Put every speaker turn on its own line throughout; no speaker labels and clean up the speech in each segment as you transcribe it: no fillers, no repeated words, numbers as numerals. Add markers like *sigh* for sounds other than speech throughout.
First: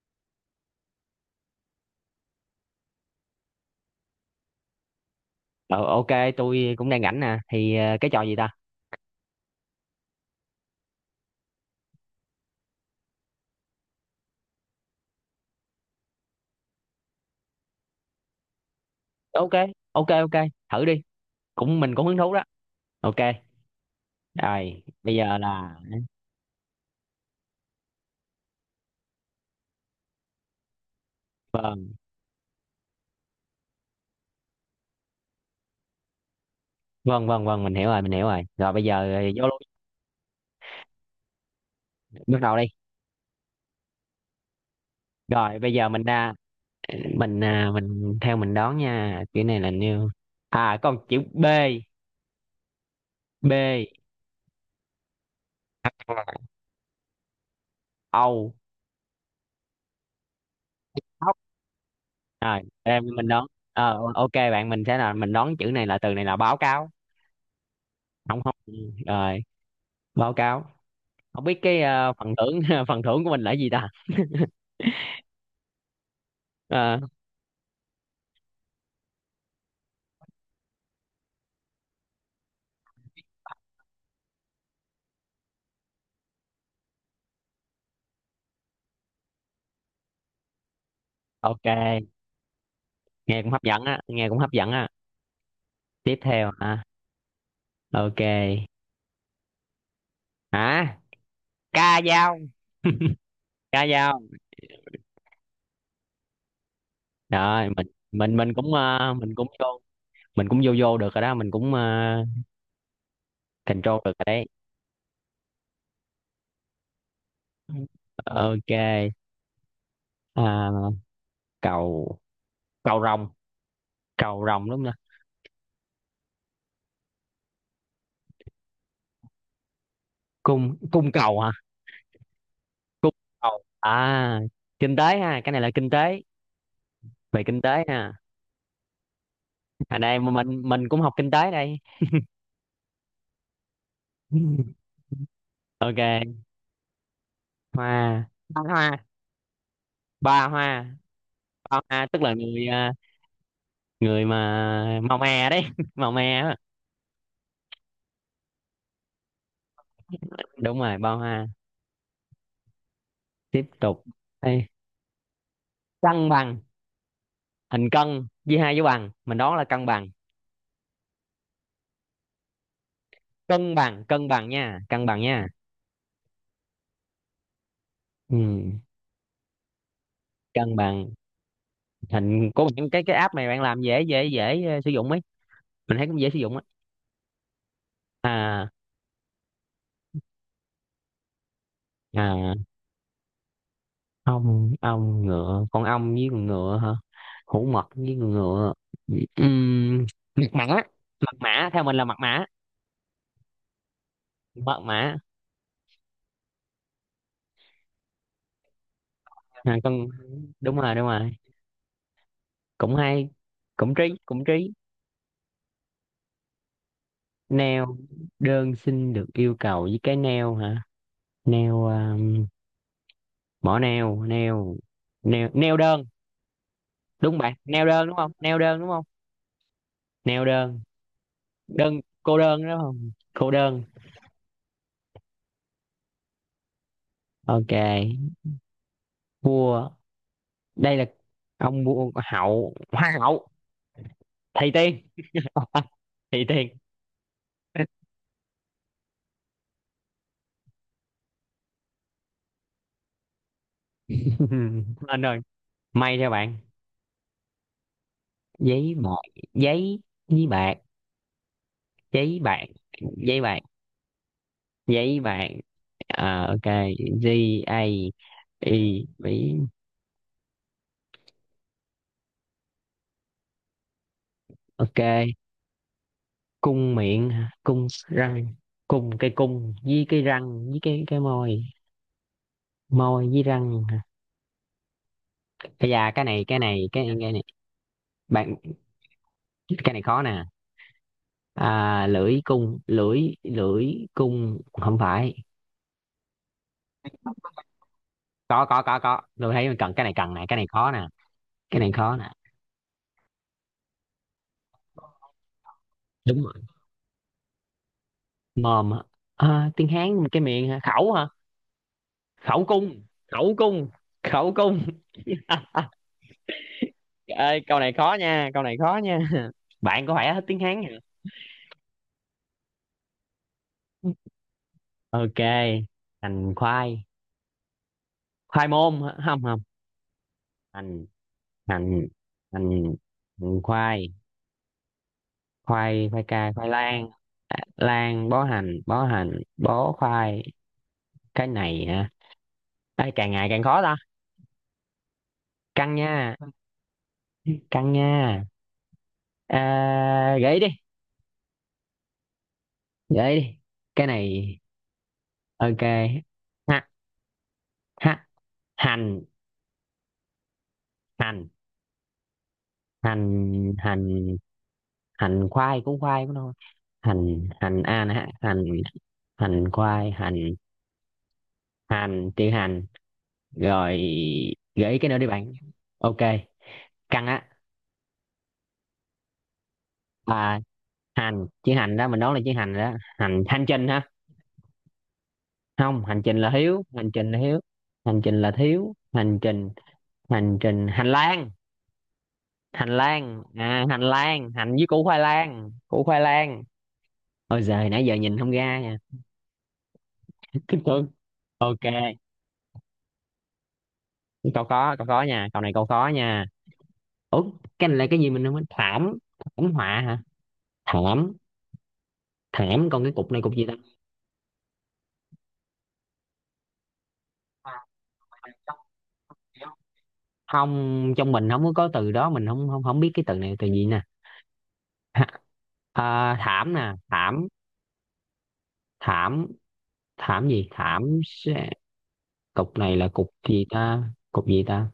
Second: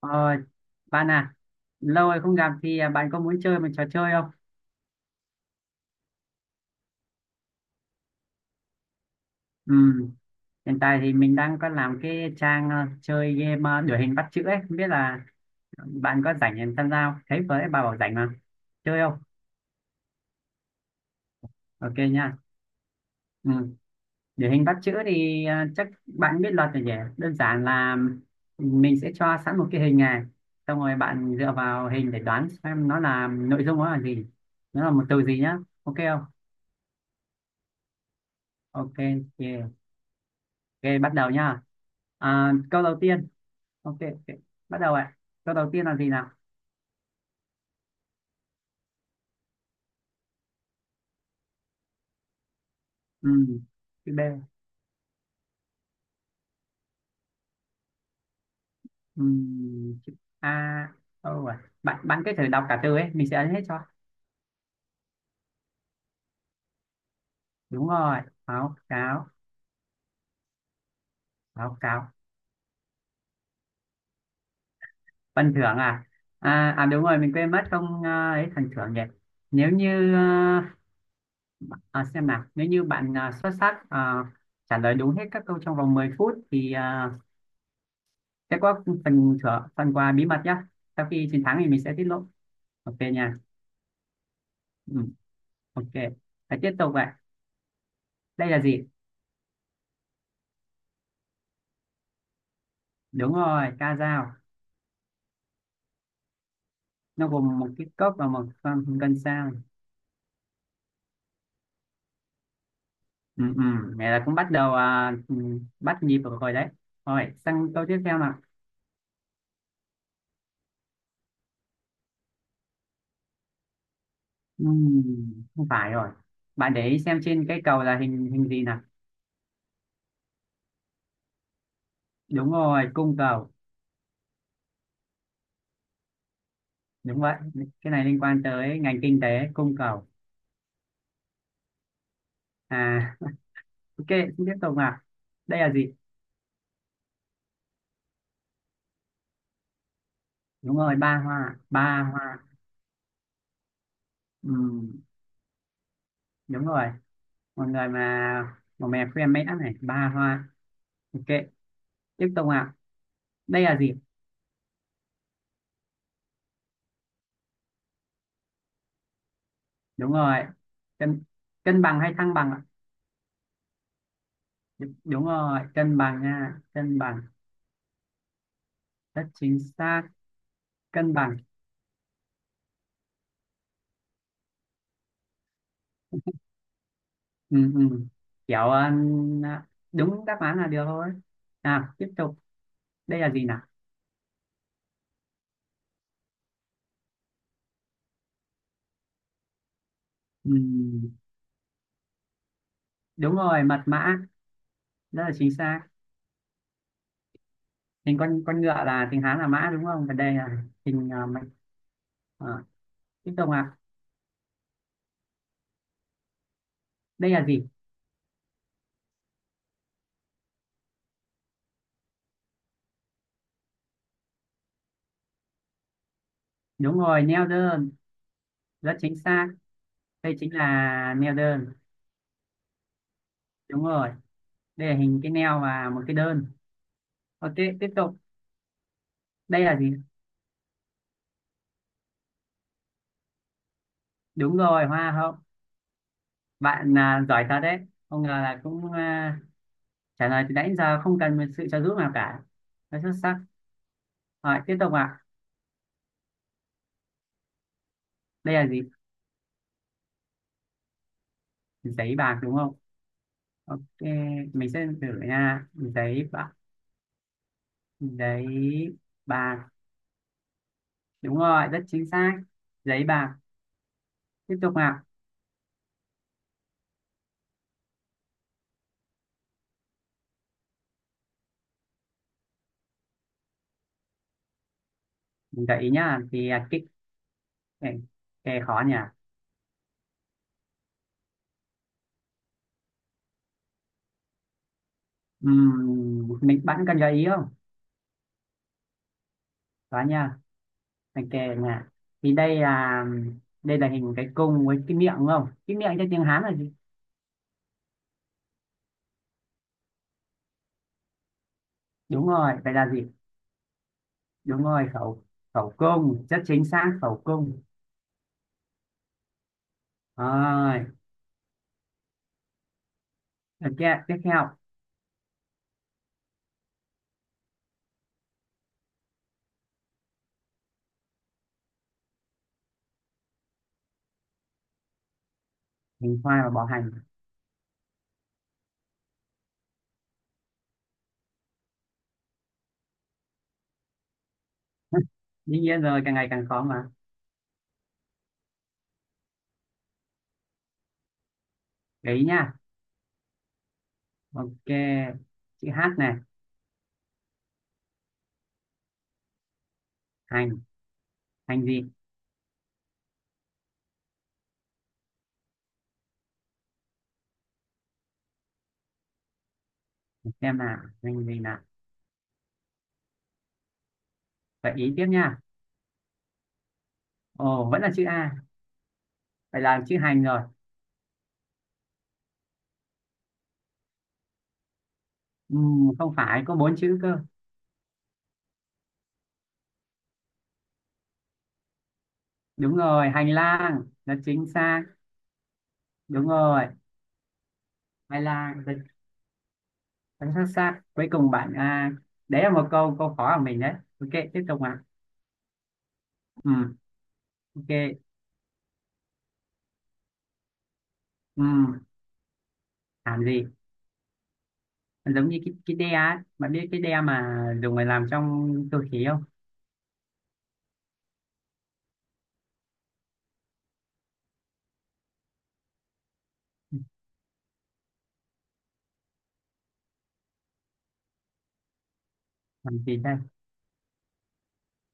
Ờ, bạn à, lâu rồi không gặp thì à, bạn có muốn chơi một trò chơi không?
Ờ ok, tôi cũng đang rảnh nè. Thì cái trò gì ta?
Ừ, hiện tại thì mình đang có làm cái trang à, chơi game à, đuổi hình bắt chữ ấy, không biết là bạn có rảnh để tham gia không? Thấy với bà bảo rảnh mà, chơi không?
Ok, ok, ok, thử đi. Cũng mình
Ok
cũng hứng thú
nha.
đó. Ok.
Ừ. Đuổi hình bắt
Rồi,
chữ
bây giờ
thì à,
là
chắc bạn biết luật rồi nhỉ? Đơn giản là mình sẽ cho sẵn một cái hình này, xong rồi bạn dựa vào
vâng,
hình để đoán xem nó là nội dung nó là gì, nó là một từ gì nhá, ok không?
vâng, vâng, vâng, mình hiểu rồi, mình hiểu rồi. Rồi bây
Ok,
giờ vô luôn,
yeah. Ok, bắt đầu nhá.
bắt
À,
đầu đi.
câu đầu tiên. Ok. Bắt đầu ạ. Câu
Rồi
đầu
bây
tiên
giờ
là
mình
gì nào?
ra mình mình theo mình đoán nha. Chữ này là new. À, con chữ B,
Ừ,
B.
chữ B.
Âu.
Ừ, chữ A.
Ốc.
Đâu rồi? Bạn cứ thử
Rồi,
đọc cả từ
em
ấy. Mình
mình
sẽ
đoán.
ấn hết cho.
Ok bạn, mình sẽ là mình đoán chữ này là từ này là báo cáo.
Đúng rồi.
Không, không.
Báo cáo.
Rồi, báo cáo. Không biết
Báo
cái
cáo.
phần thưởng *laughs* phần thưởng của mình là gì ta.
Phần thưởng à? À, à
Ờ,
đúng rồi. Mình quên mất không à, ấy phần thưởng nhỉ. Nếu như... À, à, xem nào. Nếu như bạn à, xuất sắc à, trả lời đúng hết các câu trong vòng 10 phút thì à, sẽ có phần thưởng, phần quà bí mật nhá. Sau khi chiến thắng thì mình sẽ tiết
ok,
lộ. Ok nha.
nghe cũng hấp dẫn á, nghe cũng hấp dẫn á.
Ừ, ok.
Tiếp theo
Hãy tiếp
hả?
tục vậy.
Ok,
Đây là gì?
hả, ca dao,
Đúng rồi,
ca
ca
dao.
dao. Nó gồm
Rồi
một
mình
cái cốc và
mình
một con cân
mình cũng
sao.
vô, mình cũng vô, vô được rồi đó, mình cũng
Ừ.
control
Này
được
là
rồi
cũng
đấy.
bắt đầu à, ừ, bắt nhịp được rồi đấy. Rồi, sang câu tiếp theo nào.
Ok. À, cầu, cầu rồng, cầu
Ừ,
rồng đúng không?
không phải rồi. Bạn để ý xem trên cái cầu là hình hình gì nào.
Cung cung cầu hả?
Đúng rồi,
Cung
cung cầu.
cầu. À, kinh tế ha, cái này là kinh tế,
Đúng vậy.
về kinh tế
Cái này
ha.
liên quan tới ngành kinh tế, cung
Ở
cầu.
đây mà mình cũng học kinh tế đây.
À, *laughs* ok, tiếp tục
*laughs*
nào. Đây là gì?
Ok. Hoa. Ba hoa. Ba
Đúng
hoa.
rồi, ba hoa.
Ba
Ba
hoa tức là
hoa.
người à, người
Ừ,
mà màu mè đấy, *laughs* màu mè á.
đúng rồi. Một người mà một mẹ khuyên mẽ này ba hoa.
Đúng rồi, ba
Ok,
hoa.
tiếp tục ạ. Đây
Tiếp
là gì?
tục. Đây. Cân bằng. Hình cân chia hai dấu bằng, mình đoán là cân bằng.
Đúng rồi, cân. Cân bằng hay thăng bằng ạ?
Cân bằng, cân bằng nha,
Đ-
cân bằng
đúng
nha.
rồi cân bằng nha, cân bằng,
Ừ.
rất chính xác,
Cân bằng.
cân bằng.
Hình của những cái app này bạn làm dễ dễ dễ ờ, sử dụng ấy, mình thấy cũng dễ sử dụng ấy.
Ừ Kiểu
À.
ờ, à, đúng đáp án là được thôi. Nào tiếp tục.
À,
Đây là gì nào?
ong, ong ngựa, con ong với con ngựa hả? Hổ mật với con ngựa. Ừm, mật
Ừ,
mã. Mật mã, theo mình là mật mã.
đúng rồi mật mã.
Mật mã.
Rất là chính xác. Hình con ngựa là tiếng Hán là mã
À,
đúng
con,
không, và đây là
đúng rồi, đúng
hình ờ,
rồi.
mạch- ờ,
Cũng hay.
tiếp tục ạ.
Cũng trí, cũng trí.
Đây là gì?
Neo, đơn xin được yêu cầu với cái neo hả? Neo mỏ neo, neo, neo, neo đơn.
Đúng rồi,
Đúng
neo
bạn, neo
đơn.
đơn đúng không, neo đơn đúng
Rất
không?
chính xác. Đây
Neo
chính
đơn.
là neo đơn.
Đơn, cô đơn đúng không, cô đơn.
Đúng rồi. Đây là hình cái neo và một cái đơn. Ok, tiếp tục.
Ok.
Đây là gì?
Vua. Đây là ông vua, hậu, hoa hậu.
Đúng
Thầy
rồi,
tiên.
hoa hậu.
*laughs* Thầy tiên.
Bạn à, giỏi thật đấy, không ngờ là cũng à, trả lời từ nãy giờ không cần một sự trợ giúp nào cả. Rất xuất sắc. Rồi tiếp tục
*laughs*
ạ.
Anh ơi, may cho bạn.
Đây là gì?
Giấy bạc. Giấy với bạc.
Giấy bạc
Giấy
đúng
bạc,
không?
giấy bạc,
Ok, mình sẽ thử
giấy bạc.
nha. Giấy
Ờ,
bạc.
ok. G, A,
Giấy
I, Mỹ.
bạc. Đúng rồi, rất chính xác. Giấy bạc. Tiếp tục ạ.
Ok. Cung miệng, cung răng, cung, cái cung với cái răng với cái môi, môi với răng.
Mình gợi
Ây
ý
da,
nhá
cái này,
thì
cái
à,
này, cái này,
cái,
bạn,
cái khó nhỉ.
cái này khó nè. À, lưỡi cung, lưỡi lưỡi cung không phải.
Mình bạn cần gợi ý không?
Có, tôi thấy mình cần,
Đó
cái này cần
nha,
này, cái này khó nè,
mình kể
cái
nha.
này khó nè.
Thì đây là hình cái cung với cái miệng đúng không? Cái miệng cho tiếng
Đúng
Hán là
rồi.
gì?
Mồm hả? À, tiếng Hán cái miệng hả, khẩu hả?
Đúng rồi,
Khẩu
vậy là
cung,
gì?
khẩu cung, khẩu
Đúng
cung.
rồi, khẩu, khẩu cung, rất chính xác khẩu
Ơi
cung.
câu này khó nha, câu này khó nha. *laughs* Bạn có phải hết tiếng Hán
Rồi,
hả?
ok, tiếp theo.
Ok. Hành khoai, khoai môn hả? Không, không, hành, hành, hành, hành khoai, khoai,
Hình
khoai
khoai và
cà,
bọ
khoai
hành.
lang. À, lang, bó hành, bó hành, bó khoai. Cái này hả? Ê, càng ngày càng khó ta.
*laughs* Đương nhiên
Căng
rồi, càng ngày
nha,
càng khó mà.
căng nha. À, gãy đi,
Gợi ý nha.
gãy đi, cái này.
Ok, chữ
Ok.
H này,
Ha, ha, hành,
hành,
hành,
hành gì?
hành, hành, hành khoai cũng, khoai cũng thôi. Hành, hành a nè ha. Hành, hành khoai,
Để
hành,
xem nào, hành gì nào.
hành chữ hành, rồi.
Gợi ý
Gãy
tiếp
cái nữa đi
nha.
bạn. Ok. Căng á.
Ồ, vẫn là chữ A, vậy là chữ hành rồi.
À, hành chữ hành đó, mình đoán là chữ hành đó. Hành, hành trình hả? Không,
Không
hành trình
phải,
là
có bốn
hiếu,
chữ
hành
cơ.
trình là hiếu, hành trình là thiếu, hành trình, hành trình, hành lang,
Đúng
hành
rồi hành
lang.
lang
À, hành
là chính
lang, hành
xác.
với củ khoai lang, củ khoai
Đúng
lang.
rồi
Ôi giời, nãy giờ
hành
nhìn không
lang. Chính,
ra nha.
chính
*laughs*
xác.
Thương.
Cuối cùng bạn
Ok.
à, đấy là một câu câu khó của mình đấy. Ok, tiếp tục
Câu
ạ.
có, câu có nha, câu này câu có nha.
Ừ,
Ủa. Cái này
ok.
là cái gì mình không biết, thảm, thảm họa hả, thảm.
Ừ,
Thảm còn cái
làm
cục này,
gì.
cục gì ta?
Giống như cái đe á, bạn biết cái đe mà dùng để làm trong cơ khí không?
Không, trong mình không có có từ đó, mình không, không, không biết cái từ này từ gì nè. *laughs* À, thảm nè, thảm, thảm, thảm gì, thảm sẽ-, cục
Làm
này
gì
là
đây.
cục gì ta, cục gì ta,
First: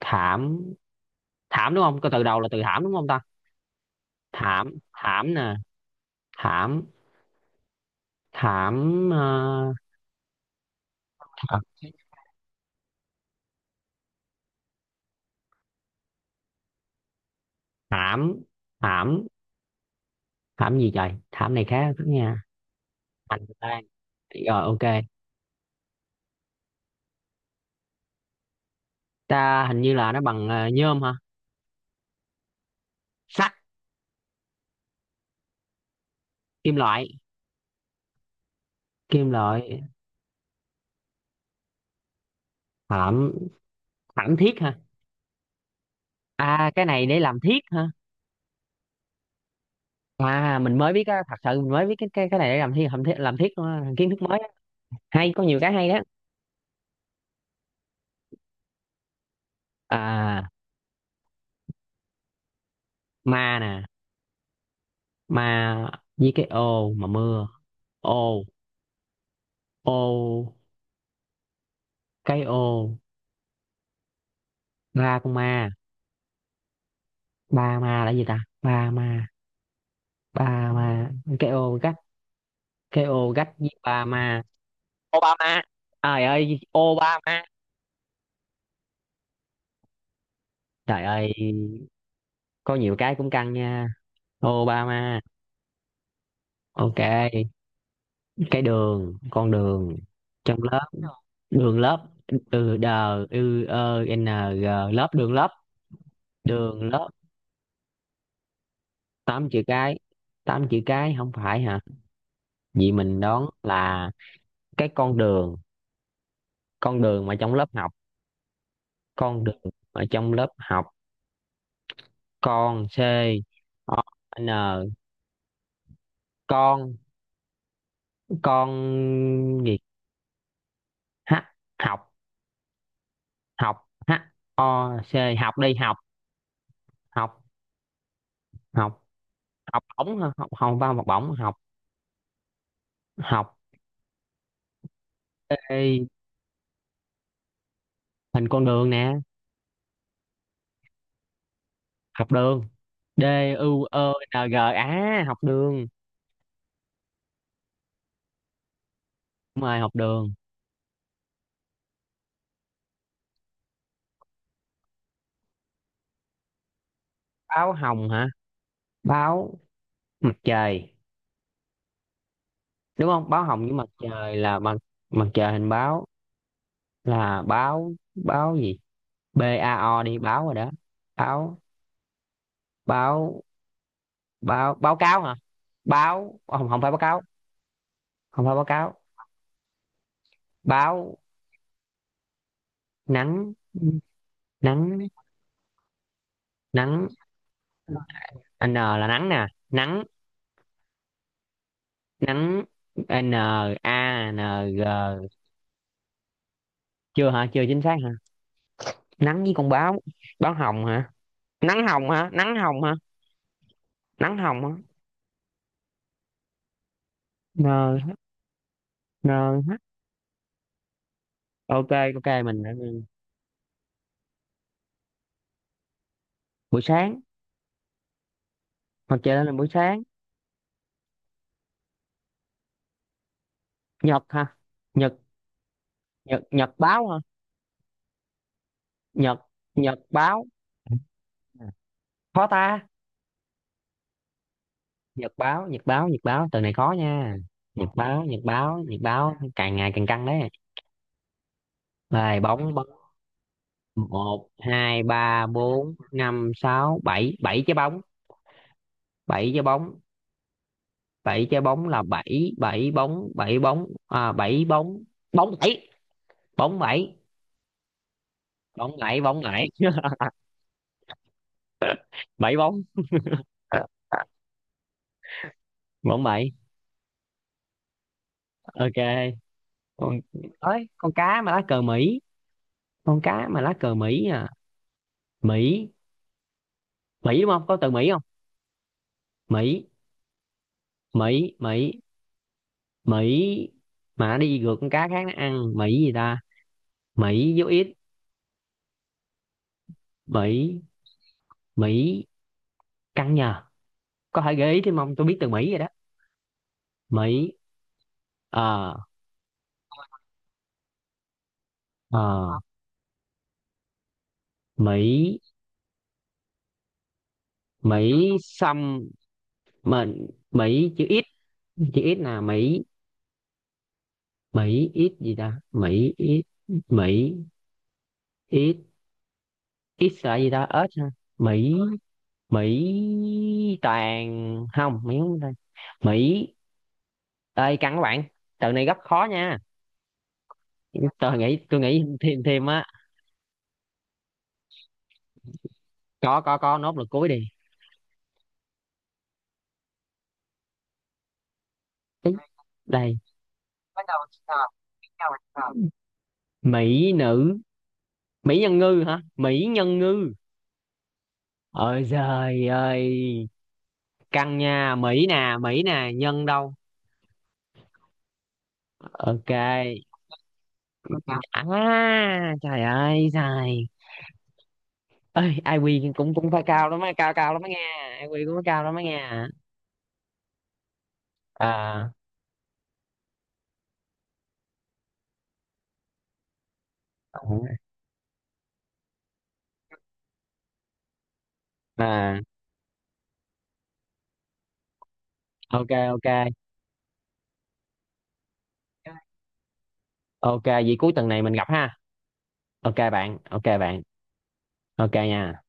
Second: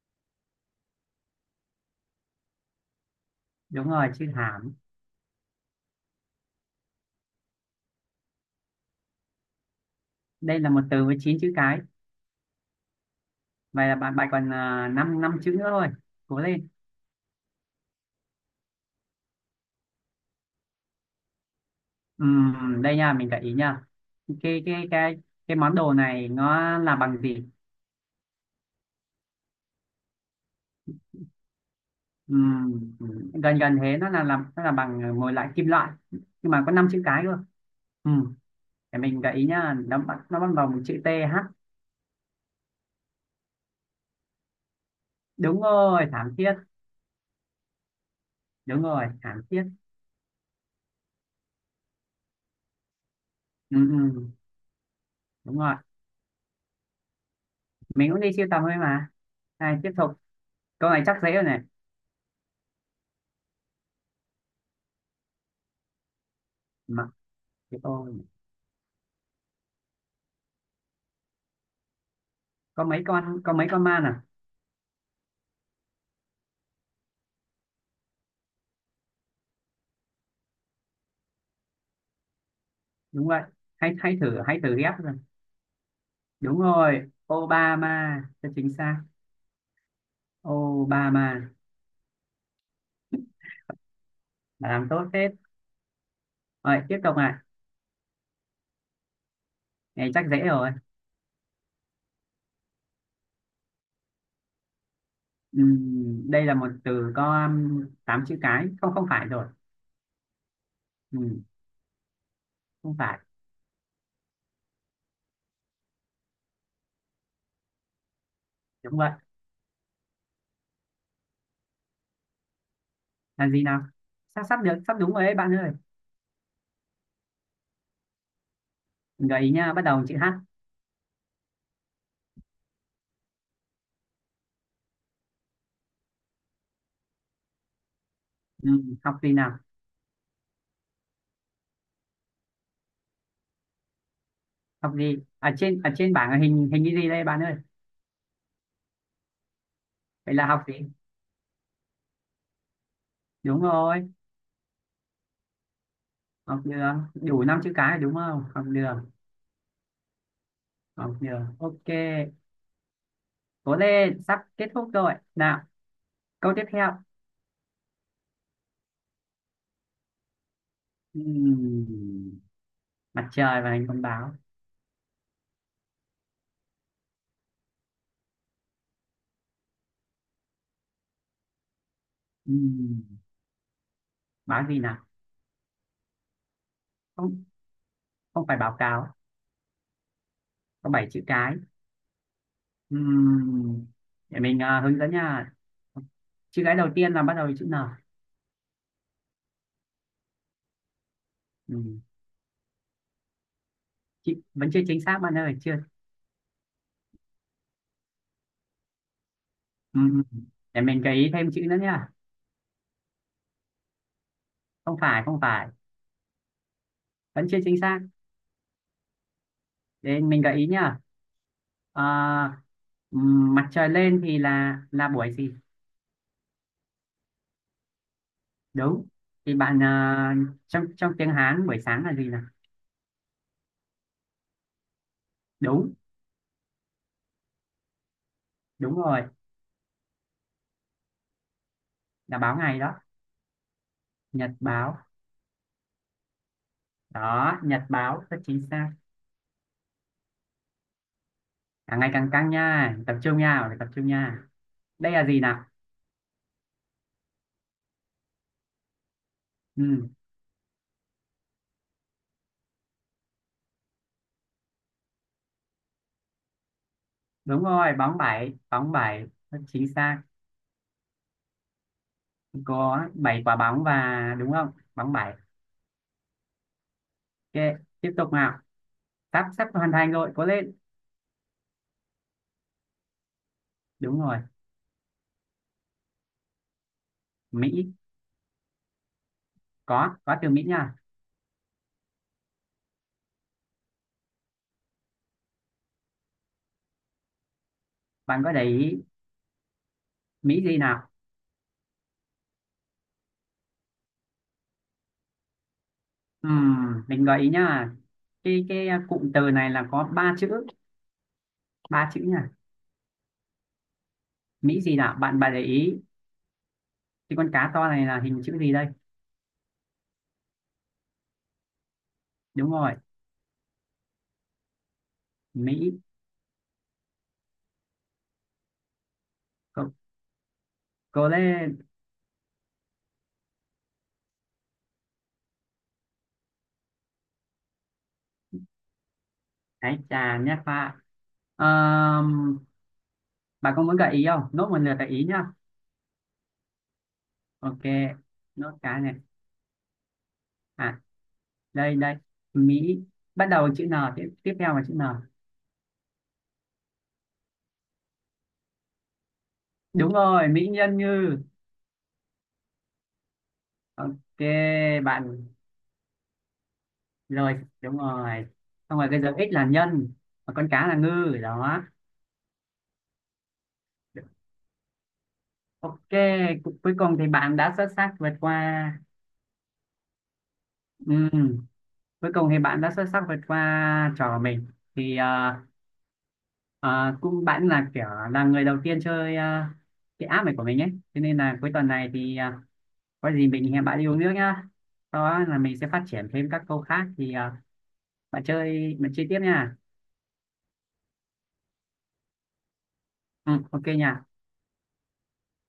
thảm, thảm đúng không, cái từ đầu là từ thảm đúng không ta?
Đúng rồi chữ
Thảm,
hãm.
thảm nè, thảm, thảm
Đây là một từ với chín chữ
thảm,
cái. Vậy là bạn bạn còn 5 năm chữ nữa thôi. Cố lên.
thảm, thảm, thảm gì trời, thảm này khá lắm nha.
Đây nha mình
Hành
gợi ý nha.
lang. Rồi,
cái cái
ok.
cái cái món đồ này nó là bằng gì?
Ta hình như là nó bằng nhôm hả?
Ừ, ừ.
Sắt,
Gần gần thế, nó là làm nó là bằng một lại kim loại nhưng mà có
kim
năm chữ
loại,
cái cơ. Ừ. Để mình
kim
gợi ý nhá,
loại.
nó bắt đầu bằng chữ T H.
Thảm, thảm thiết ha.
Đúng rồi thảm thiết.
À cái này để làm thiết ha.
Đúng rồi thảm thiết.
À, mình mới biết á, thật sự mình mới biết cái cái này để làm thiết, làm thiết, làm thiết luôn
ừ,
á, kiến thức
ừ.
mới á. Hay, có
Đúng
nhiều cái
rồi.
hay đó.
Mình cũng đi siêu tầm thôi mà. Này tiếp tục.
À,
Câu này chắc dễ rồi này.
ma nè, ma với cái ô mà
Mà
mưa.
cái câu này.
Ô, ô, cái
Có
ô.
mấy con, có mấy con ma à?
Ba con ma. Ba ma là gì ta, ba ma, ba ma, cái ô gách, cái
Đúng
ô
vậy.
gách với
Hãy
ba
hãy
ma.
thử, hãy thử ghép rồi.
Obama, trời
Đúng
ơi
rồi
Obama.
Obama cho chính xác.
Trời ơi,
Obama.
có nhiều cái cũng căng nha.
Bà làm tốt
Obama.
hết. Rồi tiếp
Ok,
tục này.
cái đường, con đường,
Này chắc dễ
trong
rồi.
lớp, đường lớp, từ đờ ư ơ n g, lớp, đường lớp,
Đây là một
đường lớp.
từ có tám chữ cái. Không không phải rồi.
Tám chữ cái, tám chữ cái không
Ừm,
phải hả? Vì
không phải.
mình đoán là cái con đường, con đường mà trong lớp học,
Đúng vậy.
con đường ở trong lớp học, con, c,
Là gì nào?
o,
Sắp sắp được,
n,
sắp đúng rồi đấy bạn ơi.
con
Mình gợi ý
con
nha,
gì,
bắt đầu bằng chữ H.
h, học, học, h, o, c, học đi học, học, học,
Học gì nào?
học bổng hả? Học, không vào học bổng, học, học.
Học gì? Ở trên
Ê,
ở trên bảng là hình hình cái gì đây bạn ơi?
hình con đường nè.
Vậy là học gì?
Học đường, D,
Đúng
U,
rồi
ơ, N, G á, học đường.
học đường, đủ năm chữ cái đúng không? Học đường.
Đúng rồi, học đường.
Học đường. Ok, cố lên, sắp kết thúc rồi nào. Câu tiếp theo.
Báo hồng hả, báo, mặt trời
Ừm,
đúng
mặt
không, báo hồng
trời
với
và hình
mặt
con báo.
trời là mặt, mặt trời, hình báo, là báo, báo gì, B A O đi báo rồi đó, báo,
Ừm,
báo,
báo
báo,
gì
báo
nào?
cáo hả, báo, không, không phải báo cáo,
Không,
không
không
phải
phải
báo
báo
cáo,
cáo. Có 7
báo,
chữ cái.
nắng,
Ừm, để mình à,
nắng,
hướng dẫn nha. Chữ cái đầu
nắng,
tiên là bắt đầu với chữ N.
N là nắng nè, nắng,
Ừm,
nắng. À, n, a,
chị
n,
vẫn chưa
g,
chính xác bạn ơi, chưa.
chưa hả, chưa chính xác hả? Nắng với con báo,
Ừm,
báo
để
hồng
mình
hả,
gợi ý thêm chữ nữa
nắng
nha.
hồng hả, nắng hồng hả, nắng hồng hả.
Không phải, không phải, vẫn chưa chính xác.
N, n,
Để mình gợi ý nha.
ok.
Ờ,
Ok mình đã-.
mặt trời lên thì là buổi gì?
Buổi sáng,
Đúng.
mặt trời lên là
Thì
buổi
bạn
sáng.
à, trong trong tiếng Hán buổi sáng là gì nào?
Nhật hả, nhật,
Đúng.
nhật, nhật báo hả,
Đúng rồi.
nhật, nhật báo,
Là
khó
báo ngày
ta,
đó. Nhật báo.
nhật báo, nhật báo, nhật báo, từ này khó nha,
Đó nhật
nhật
báo
báo,
rất
nhật
chính
báo,
xác.
nhật báo, càng ngày càng căng đấy.
Càng ngày càng
Rồi,
căng
bóng,
nha, tập trung nha, phải tập trung nha.
một hai
Đây là gì
ba
nào?
bốn năm sáu bảy, bảy trái bóng, bảy trái bóng,
Ừ,
bảy trái bóng là bảy, bảy bóng, bảy bóng à, bảy bóng, bóng bảy, bóng bảy,
đúng rồi, bóng bảy bóng
bóng bảy,
bảy.
bóng bảy.
Chính
*laughs*
xác.
Bảy bóng,
Có bảy quả bóng và đúng không, bóng bảy.
bóng bảy.
Ok, tiếp tục nào.
Ok.
Sắp sắp hoàn thành
Con,
rồi, cố lên.
ơi con cá mà lá cờ Mỹ, con cá mà lá cờ
Đúng
Mỹ
rồi
à, Mỹ, Mỹ đúng không, có từ
Mỹ.
Mỹ không, Mỹ,
Có từ Mỹ nha.
Mỹ, Mỹ, Mỹ, mà nó đi ngược con cá khác nó ăn, Mỹ gì ta, Mỹ dấu ít,
Bạn có để ý. Mỹ gì
Mỹ,
nào?
Mỹ, căng nhờ, có thể gợi ý thêm không, tôi biết từ Mỹ rồi đó.
Mình gợi ý
Mỹ.
nhá, cái
Ờ,
cụm từ này là có ba chữ. Ba chữ nha.
ờ,
Mỹ gì
Mỹ,
nào bạn, bạn để ý. Cái con cá to này là
Mỹ
hình chữ gì đây?
xăm, mình Mỹ chữ ít, chữ ít là
Đúng
Mỹ,
rồi
Mỹ ít gì ta,
Mỹ.
Mỹ ít, Mỹ, ít,
Cố,
ít là gì ta, ớt ha,
cố
Mỹ,
lên.
Mỹ toàn không Mỹ không ta. Mỹ, ơi căng các bạn, từ này rất khó nha,
Hãy chà nhé pha.
tôi nghĩ, tôi nghĩ thêm, thêm á.
Bà có muốn gợi ý không? Nốt một lượt gợi ý nhá.
Có, nốt lực cuối đi.
Ok, nốt cái này. À, đây đây.
Ý,
Mỹ,
đây.
bắt đầu chữ N, tiếp tiếp theo là chữ N.
Mỹ nữ, Mỹ nhân ngư hả, Mỹ nhân
Đúng
ngư,
rồi, Mỹ nhân Như.
ôi giời ơi,
Ok,
căng nha, Mỹ
bạn
nè, Mỹ nè, nhân đâu.
rồi, đúng rồi. Xong rồi cái dấu X
Ok.
là nhân, và con cá là ngư đó.
À, trời ơi, trời ơi
Ok,
IQ cũng cũng phải
cu-
cao
cuối
lắm á,
cùng thì
cao cao
bạn
lắm á
đã xuất
nghe.
sắc
Ai
vượt
IQ cũng phải cao
qua.
lắm á nghe à.
Ừ,
À
cuối cùng thì bạn đã xuất sắc vượt qua trò của mình. Thì ờ, à, cũng bạn
ok,
là kiểu là người đầu tiên chơi à, cái app này của mình ấy cho nên là cuối tuần này thì à, có gì mình hẹn bạn đi uống nước nhá. Sau đó là mình sẽ phát
ok,
triển thêm các câu khác thì à, bạn chơi, bạn chơi tiếp nha.
ok, vậy cuối tuần này mình gặp ha, ok bạn,
Ừ,
ok
ok
bạn,
nha.
ok nha.